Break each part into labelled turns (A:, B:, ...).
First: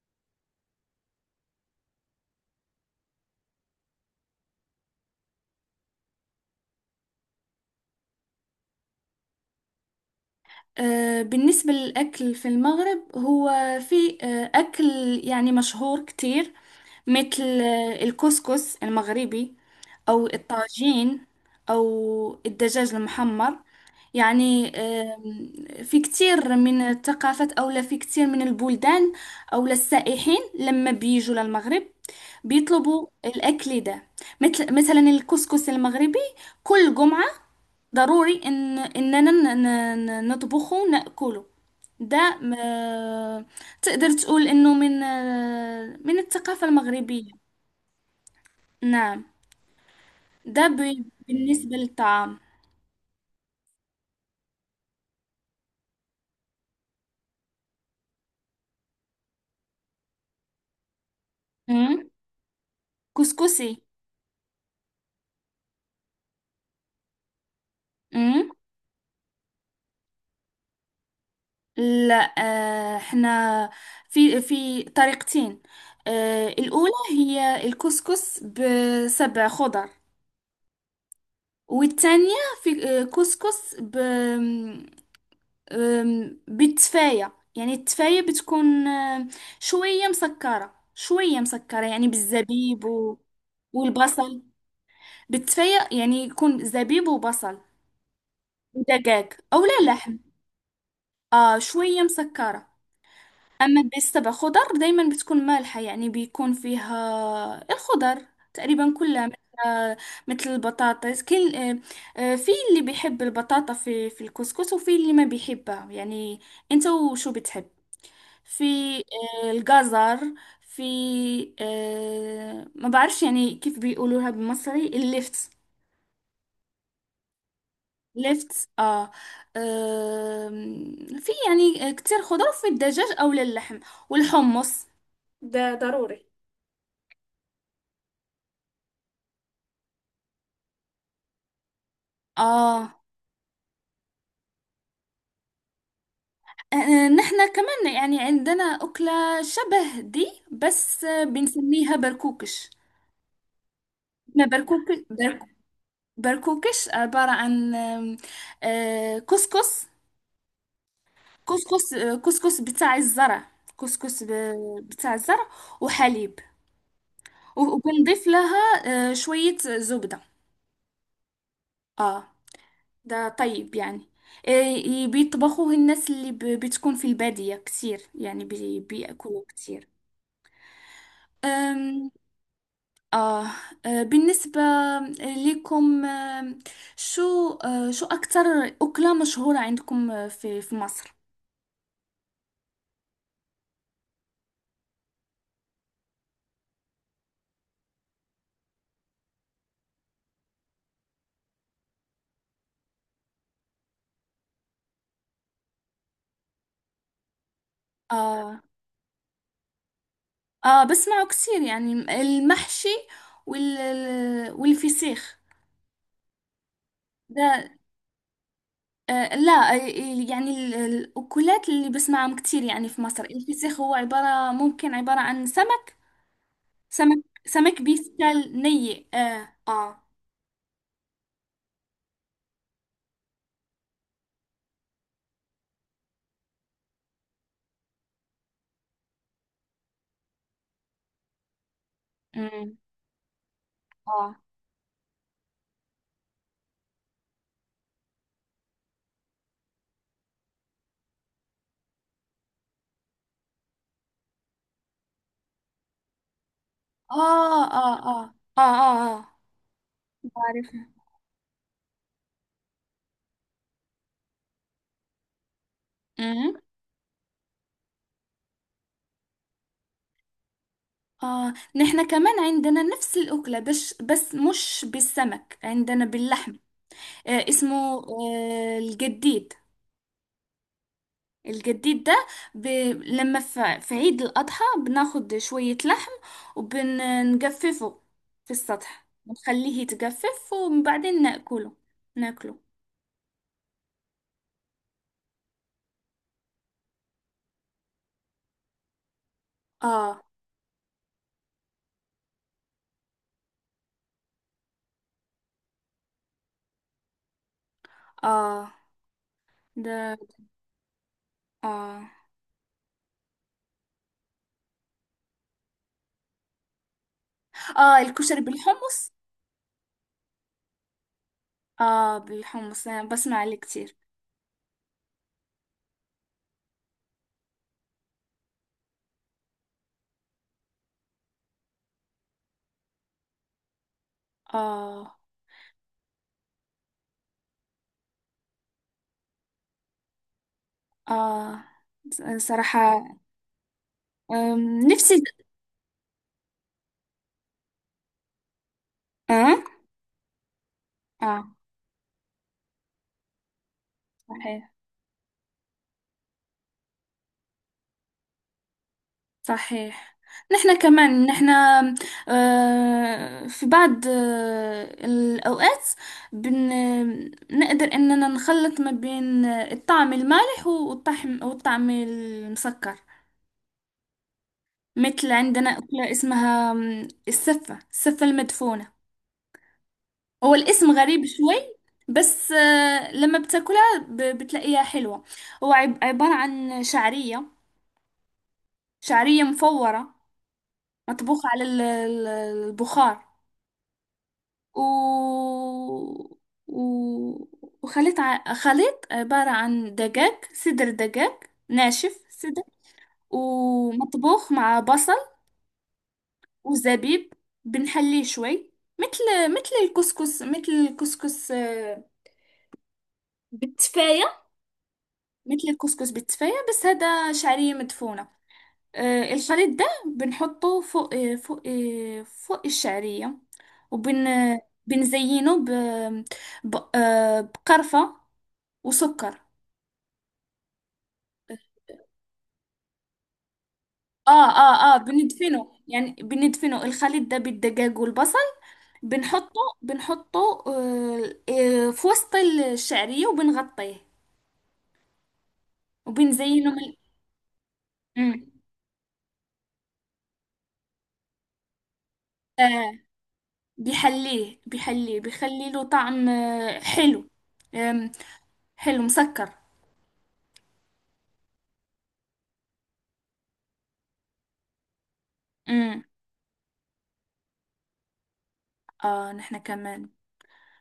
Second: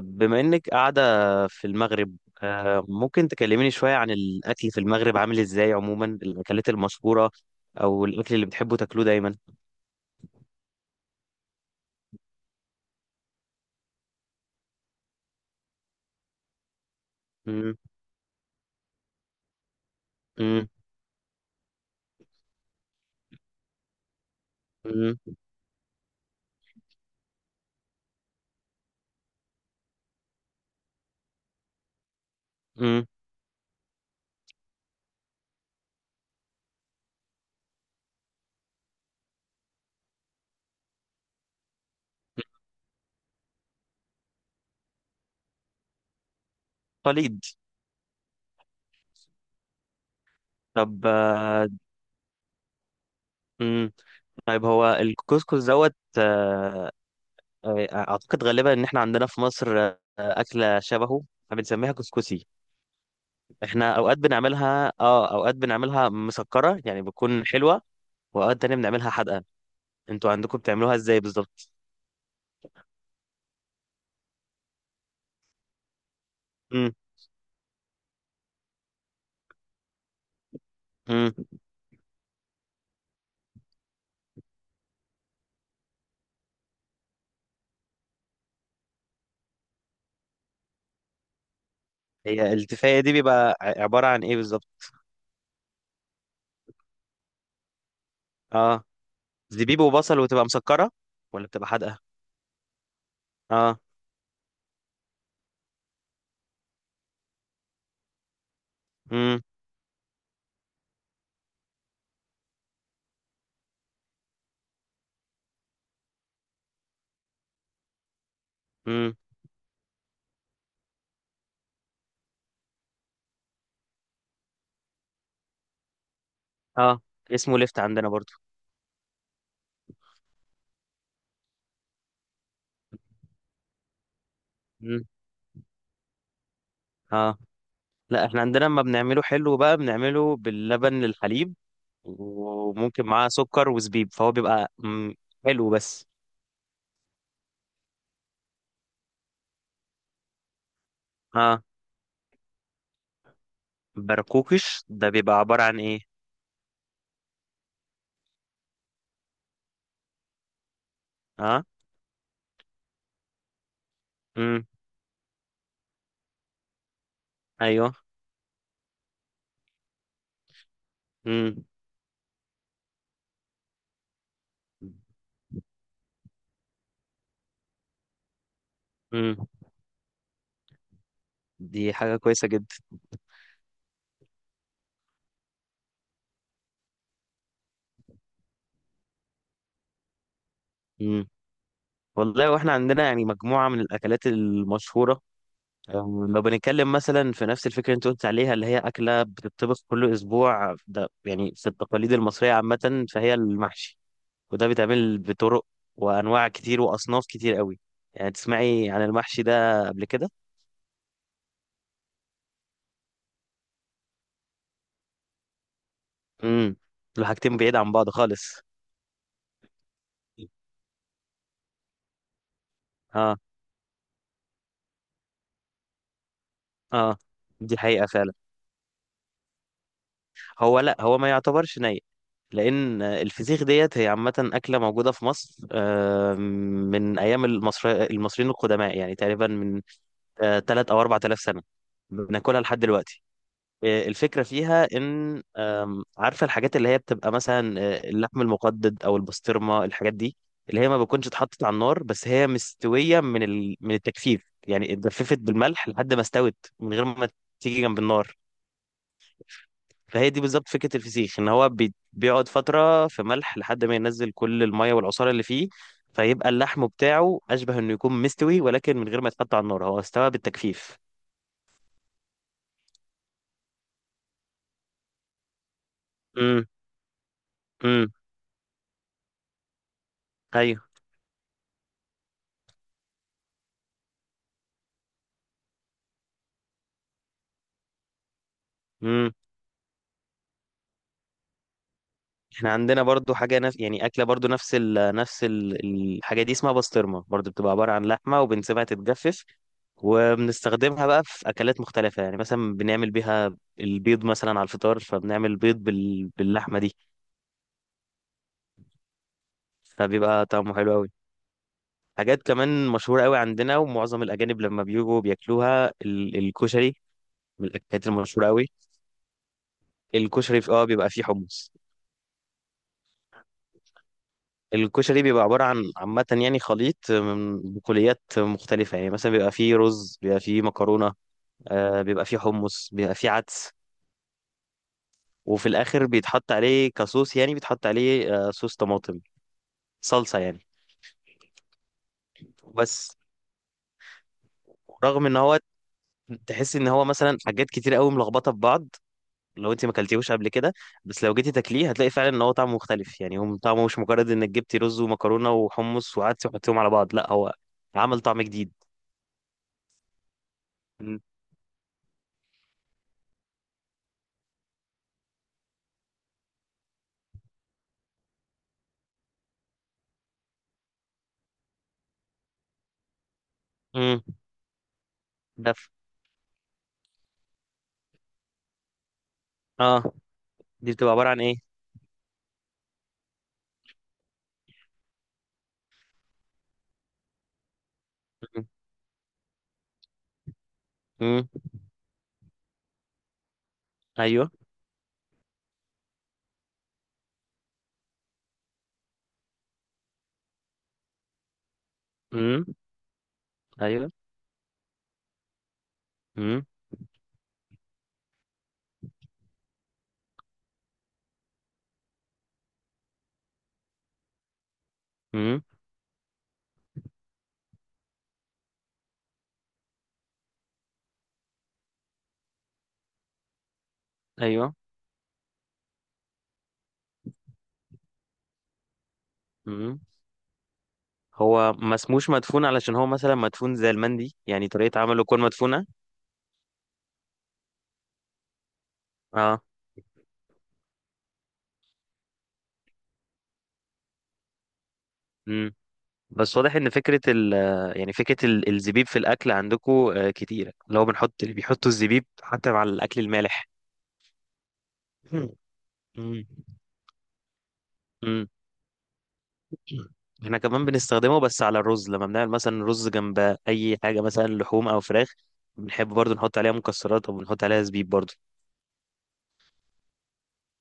A: بما إنك قاعدة في المغرب، ممكن تكلميني شوية عن الأكل في المغرب عامل إزاي عموما، الأكلات المشهورة أو الأكل اللي بتحبوا تاكلوه دايما.
B: بالنسبة للأكل في المغرب هو في أكل يعني مشهور كتير، مثل
A: مم.
B: الكسكس المغربي أو
A: مم.
B: الطاجين أو الدجاج المحمر. يعني
A: مم.
B: في كتير من الثقافات أو لا في كتير من البلدان، أو لا السائحين لما بيجوا للمغرب بيطلبوا
A: مم.
B: الأكل ده، مثل مثلا الكسكس المغربي. كل جمعة ضروري اننا نطبخه ناكله. ده م- تقدر تقول انه من الثقافة المغربية.
A: قليد.
B: نعم. ده
A: طب.
B: بالنسبة للطعام.
A: مم. طيب، هو الكسكس دوت. أعتقد غالبا إن إحنا عندنا في مصر أكلة شبهه بنسميها
B: أمم.
A: كسكسي.
B: كسكسي.
A: إحنا أوقات بنعملها، أوقات بنعملها مسكرة يعني بتكون حلوة،
B: أمم.
A: وأوقات تانية بنعملها حادقة. أنتوا عندكم بتعملوها إزاي بالظبط؟
B: لا، احنا في طريقتين. الأولى
A: امم.
B: هي الكسكس بسبع خضر.
A: امم.
B: والثانية في كسكس بالتفاية. يعني التفاية بتكون شوية مسكرة شوية مسكرة، يعني
A: هي
B: بالزبيب
A: التفاية دي بيبقى عبارة عن ايه
B: والبصل.
A: بالظبط؟
B: بالتفاية يعني يكون زبيب وبصل
A: اه.
B: ودجاج أو
A: زبيب
B: لا لحم.
A: وبصل وتبقى مسكرة ولا بتبقى حادقة؟
B: شوية مسكرة.
A: اه.
B: أما بالسبع خضر دايما بتكون مالحة، يعني بيكون فيها الخضر تقريبا كلها، مثل
A: امم.
B: آه، مثل البطاطس. كل في اللي بيحب البطاطا في الكسكس، وفي اللي ما بيحبها يعني. انت وشو بتحب. في
A: امم.
B: الجزر. في ما بعرفش يعني كيف بيقولوها بالمصري، الليفت.
A: اه، اسمه لفت عندنا برضو.
B: ليفت، اه. في يعني كتير خضار في الدجاج او للحم، والحمص
A: امم.
B: ده ضروري.
A: اه، لا، احنا عندنا لما بنعمله حلو بقى بنعمله باللبن، للحليب،
B: اه.
A: وممكن معاه سكر وزبيب، فهو بيبقى حلو بس.
B: نحنا كمان يعني عندنا أكلة شبه دي، بس
A: اه.
B: بنسميها بركوكش. ما بركوك
A: برقوقش ده بيبقى
B: برك-
A: عبارة عن ايه؟
B: بركوكش عبارة عن آم، آه، كسكس.
A: اه.
B: كسكس كسكس بتاع الزرع.
A: امم.
B: بتاع الزرع وحليب.
A: ايوه.
B: وبنضيف لها شوية زبدة.
A: امم.
B: اه. ده طيب يعني. بيطبخوه الناس اللي بتكون في البادية كتير، يعني
A: امم.
B: بيأكلوه كتير.
A: دي
B: أم
A: حاجة كويسة
B: آه آه، بالنسبة لكم شو شو أكتر أكلة مشهورة عندكم في مصر؟
A: جدا. والله، واحنا عندنا يعني مجموعة من الأكلات المشهورة. لو بنتكلم مثلا في نفس الفكرة اللي انت قلت عليها، اللي هي أكلة بتطبخ كل أسبوع، ده يعني في التقاليد المصرية عامة، فهي المحشي. وده بيتعمل بطرق وأنواع كتير وأصناف كتير قوي. يعني
B: آه،
A: تسمعي عن المحشي ده قبل كده؟
B: اه، بسمعه كتير يعني، المحشي والفسيخ.
A: امم. دول حاجتين
B: ده
A: بعيد عن بعض خالص.
B: لا، يعني الأكلات اللي بسمعهم كتير يعني في مصر،
A: اه،
B: الفسيخ هو ممكن عبارة عن سمك.
A: اه،
B: سمك
A: دي
B: سمك
A: حقيقة فعلا.
B: بيستال ني. اه، اه.
A: هو لا، هو ما يعتبرش ني، لان الفسيخ ديت هي عامه اكله موجوده في مصر من ايام المصري المصريين القدماء، يعني تقريبا من 3 او 4000 سنه بناكلها
B: أمم.
A: لحد دلوقتي.
B: اه،
A: الفكره فيها ان، عارفه الحاجات اللي هي بتبقى مثلا اللحم المقدد او البسطرمه، الحاجات دي اللي هي ما بتكونش اتحطت على النار، بس هي مستويه من التجفيف، يعني اتجففت بالملح لحد ما استوت، من غير ما
B: اه،
A: تيجي
B: اه،
A: جنب
B: اه،
A: النار.
B: اه، اه، اه.
A: فهي دي بالظبط
B: بعرفها.
A: فكرة الفسيخ، ان هو بيقعد فترة في ملح لحد ما ينزل كل المية والعصارة اللي فيه، فيبقى
B: أمم.
A: اللحم بتاعه اشبه انه يكون مستوي، ولكن من غير ما يتحط على النار، هو استوى بالتجفيف.
B: اه، نحنا كمان عندنا نفس الأكلة، بس مش بالسمك، عندنا باللحم.
A: امم.
B: اسمه
A: امم.
B: الجديد.
A: ايوه.
B: الجديد ده ب... لما في عيد الأضحى بناخد شوية لحم، وبنجففه في السطح،
A: امم.
B: بنخليه يتجفف وبعدين ناكله. ناكله.
A: احنا عندنا برضو حاجة يعني اكلة برضو نفس الحاجة دي اسمها بسطرمة برضو، بتبقى عبارة عن لحمة وبنسيبها تتجفف،
B: اه،
A: وبنستخدمها بقى في اكلات مختلفة. يعني مثلا بنعمل بيها البيض مثلا على الفطار، فبنعمل بيض باللحمة دي،
B: اه. ده.
A: فبيبقى طعمه حلو أوي.
B: اه،
A: حاجات كمان مشهورة قوي عندنا ومعظم الأجانب لما بيجوا بياكلوها، الكشري، من
B: اه.
A: الأكلات
B: الكشري
A: المشهورة قوي.
B: بالحمص.
A: الكشري في اه بيبقى فيه حمص.
B: اه، بالحمص انا بسمع عليه كتير.
A: الكشري بيبقى عبارة عن عامة يعني خليط من بقوليات مختلفة. يعني مثلا بيبقى فيه رز، بيبقى فيه مكرونة، بيبقى فيه حمص، بيبقى فيه عدس،
B: اه،
A: وفي الآخر بيتحط عليه كصوص، يعني بيتحط عليه صوص طماطم، صلصة يعني.
B: اه. صراحة
A: بس
B: نفسي.
A: رغم ان هو تحس ان هو مثلا حاجات كتير قوي ملخبطة في بعض،
B: اه،
A: لو انت ما اكلتيهوش قبل كده، بس لو جيتي
B: اه.
A: تاكليه هتلاقي فعلا ان هو طعمه مختلف. يعني هو طعمه مش مجرد انك
B: صحيح.
A: جبتي رز ومكرونه وحمص وقعدتي وحطيهم على بعض، لا، هو عمل طعم جديد.
B: صحيح. نحن
A: امم.
B: كمان، في بعض الأوقات بن نقدر إننا نخلط ما بين الطعم المالح والطعم المسكر.
A: امم.
B: مثل عندنا
A: ده ف-
B: أكلة اسمها السفة، السفة المدفونة.
A: اه،
B: هو الاسم
A: دي بتبقى
B: غريب
A: عباره عن
B: شوي،
A: ايه؟
B: بس لما بتاكلها بتلاقيها حلوة. هو عبارة عن شعرية، شعرية مفورة، مطبوخة
A: امم.
B: على البخار.
A: ايوه.
B: و... و... وخليط ع... خليط عبارة عن دجاج، صدر دجاج ناشف. صدر
A: امم. ايوه.
B: ومطبوخ مع بصل
A: امم.
B: وزبيب. بنحليه شوي مثل، الكسكس. بالتفاية.
A: امم.
B: مثل الكسكس بالتفاية، بس هذا شعرية مدفونة. الخليط ده بنحطه فوق الشعرية. وبن
A: ايوه.
B: بنزينه ب... ب... آه، بقرفة وسكر.
A: امم. هو ما اسموش مدفون علشان هو مثلا مدفون زي
B: اه،
A: المندي؟ يعني
B: اه، اه.
A: طريقه عمله تكون
B: بندفنه
A: مدفونه؟
B: يعني بندفنه الخليط ده بالدجاج والبصل، بنحطه
A: اه.
B: بنحطه في وسط الشعرية، وبنغطيه
A: بس
B: وبنزينه
A: واضح ان
B: من
A: فكره ال يعني
B: مم.
A: فكره ال- الزبيب في الاكل عندكم كتيره، اللي هو بنحط، اللي بيحطوا الزبيب حتى مع
B: آه
A: الاكل المالح.
B: بيحليه، بيحليه،
A: مم.
B: بيخلي له طعم
A: مم.
B: حلو. آم،
A: مم.
B: حلو مسكر.
A: احنا كمان بنستخدمه، بس على الرز، لما بنعمل مثلا رز جنب اي حاجه، مثلا لحوم او فراخ،
B: امم
A: بنحب برضو نحط عليها مكسرات او بنحط عليها زبيب برضو.
B: اه، نحنا كمان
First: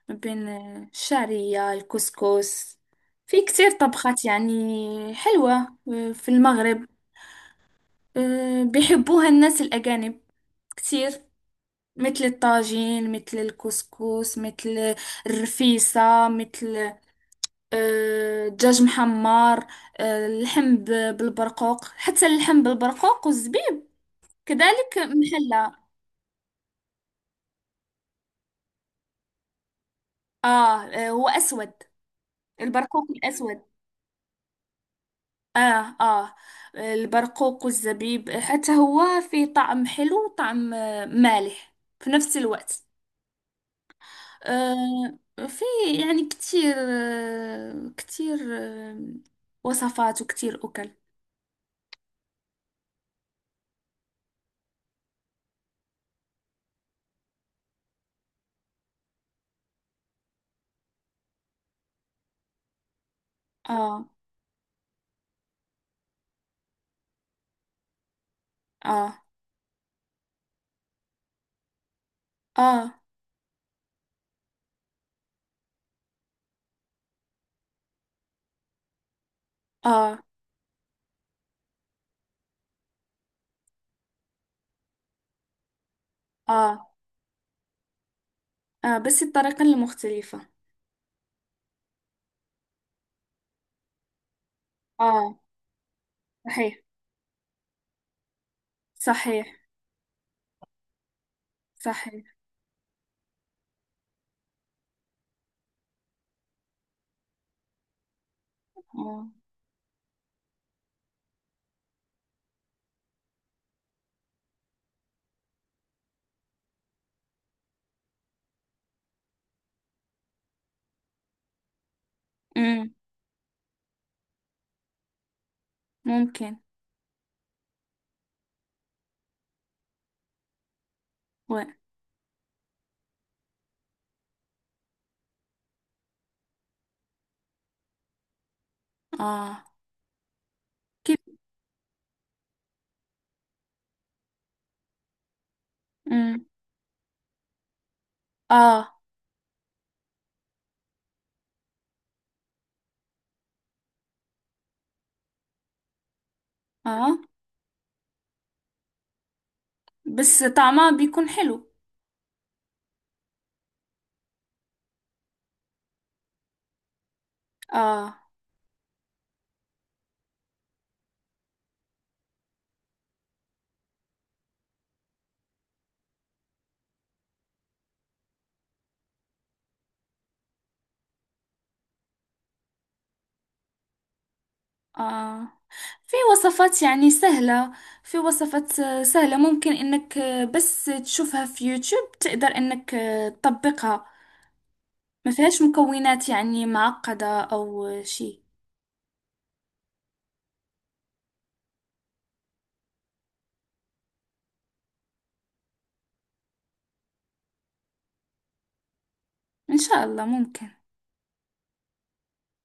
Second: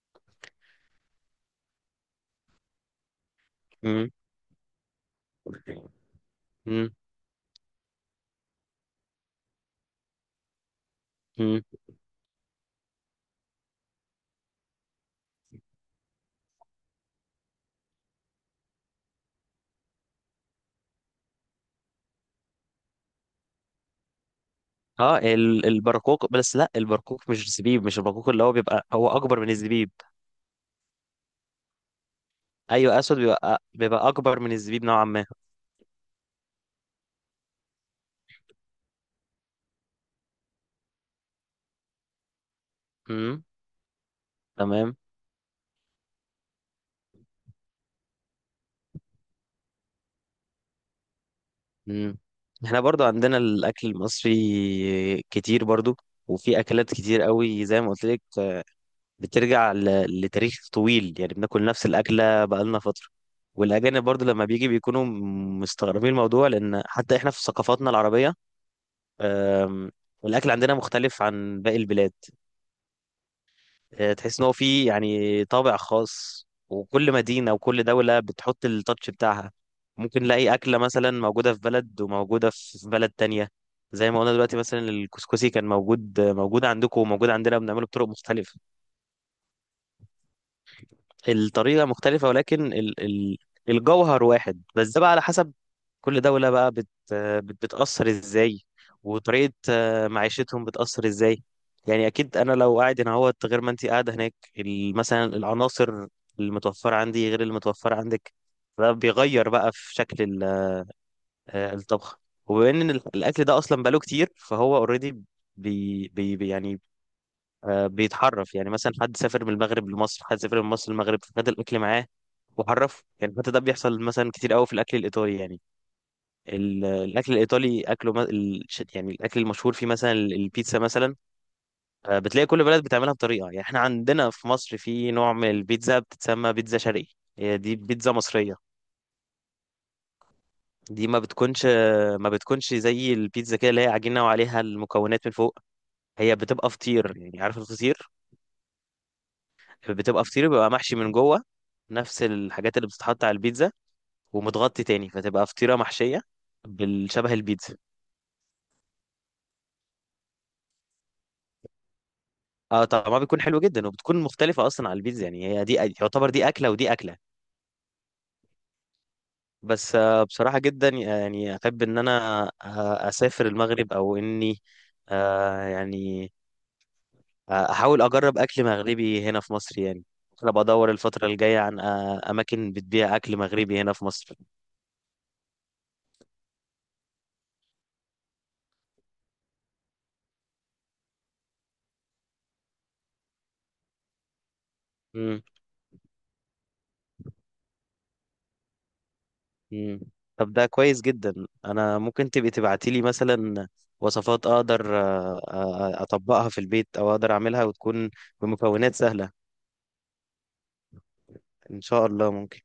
B: ما بين الشعرية الكسكس في كتير
A: مم.
B: طبخات يعني حلوة في المغرب.
A: مم.
B: بيحبوها الناس الأجانب كتير،
A: مم.
B: مثل الطاجين مثل الكسكس مثل الرفيسة مثل دجاج محمر. اللحم بالبرقوق. حتى اللحم بالبرقوق والزبيب كذلك
A: اه،
B: محلى.
A: البرقوق، بس لا، البرقوق مش زبيب، مش البرقوق اللي هو بيبقى هو اكبر من الزبيب.
B: آه هو أسود،
A: ايوه،
B: البرقوق
A: اسود،
B: الأسود.
A: بيبقى اكبر من الزبيب نوعا ما.
B: آه آه البرقوق والزبيب حتى هو فيه طعم حلو وطعم مالح في نفس الوقت.
A: مم. تمام.
B: آه، في يعني كتير وصفات وكتير أكل.
A: مم. احنا برضو عندنا الاكل المصري كتير برضو، وفي اكلات كتير قوي زي ما قلت لك بترجع لتاريخ طويل. يعني بناكل نفس الاكله بقالنا فتره، والاجانب
B: آه،
A: برضو لما بيجي بيكونوا مستغربين الموضوع، لان حتى احنا في ثقافاتنا العربيه،
B: آه،
A: أم، الاكل عندنا مختلف عن باقي البلاد.
B: آه،
A: تحس ان هو فيه يعني طابع خاص، وكل مدينة وكل دولة بتحط التاتش بتاعها.
B: آه،
A: ممكن نلاقي أكلة مثلا موجودة في بلد وموجودة في بلد تانية، زي ما قلنا دلوقتي مثلا الكسكسي كان موجود
B: آه،
A: عندكم وموجود عندنا، بنعمله بطرق مختلفة.
B: آه، بس الطريقة المختلفة.
A: الطريقة مختلفة، ولكن ال ال الجوهر واحد، بس ده بقى على
B: آه،
A: حسب كل دولة بقى
B: صحيح،
A: بت بت بتأثر ازاي، وطريقة
B: صحيح،
A: معيشتهم بتأثر ازاي. يعني
B: صحيح.
A: أكيد أنا لو قاعد هنا اهوت غير ما أنت قاعدة هناك، مثلا العناصر المتوفرة عندي غير المتوفرة عندك، ده
B: آه.
A: بيغير بقى في شكل الطبخ. وبما إن الأكل ده أصلا بقاله كتير، فهو أوريدي يعني بيتحرف. يعني مثلا حد سافر من المغرب لمصر، حد سافر من مصر للمغرب، فخد الاكل معاه
B: أمم.
A: وحرفه. يعني حتى ده بيحصل مثلا كتير قوي في الاكل الايطالي. يعني
B: ممكن.
A: الاكل الايطالي اكله يعني الاكل المشهور فيه مثلا البيتزا مثلا،
B: و
A: بتلاقي كل بلد بتعملها بطريقه. يعني احنا عندنا في مصر في نوع من البيتزا بتتسمى بيتزا شرقي، هي دي بيتزا مصريه.
B: آه
A: دي
B: كيف.
A: ما بتكونش زي البيتزا كده اللي هي عجينه وعليها المكونات من فوق، هي
B: أمم.
A: بتبقى فطير. يعني عارف الفطير؟
B: آه،
A: بتبقى فطيرة بيبقى محشي من جوه نفس الحاجات اللي بتتحط على البيتزا، ومتغطي تاني، فتبقى فطيرة محشية
B: آه،
A: بالشبه البيتزا.
B: بس طعمها بيكون حلو.
A: اه طبعا، بيكون حلو جدا، وبتكون مختلفة أصلا على البيتزا. يعني هي دي يعتبر دي أكلة ودي أكلة.
B: آه
A: بس بصراحة جدا يعني أحب إن أنا أسافر المغرب، أو إني آه يعني أحاول أجرب أكل مغربي هنا في مصر. يعني ممكن أبقى أدور الفترة الجاية عن أماكن بتبيع أكل مغربي هنا في مصر.
B: آه. في وصفات يعني سهلة. في وصفات سهلة، ممكن انك بس تشوفها في يوتيوب تقدر انك تطبقها. ما فيهاش مكونات يعني معقدة او شي.
A: مم. طب ده كويس جدا. انا ممكن تبقي تبعتي لي مثلا وصفات اقدر اطبقها في البيت، او اقدر اعملها وتكون بمكونات سهلة.
B: ان شاء الله ممكن.
A: ان شاء الله ممكن.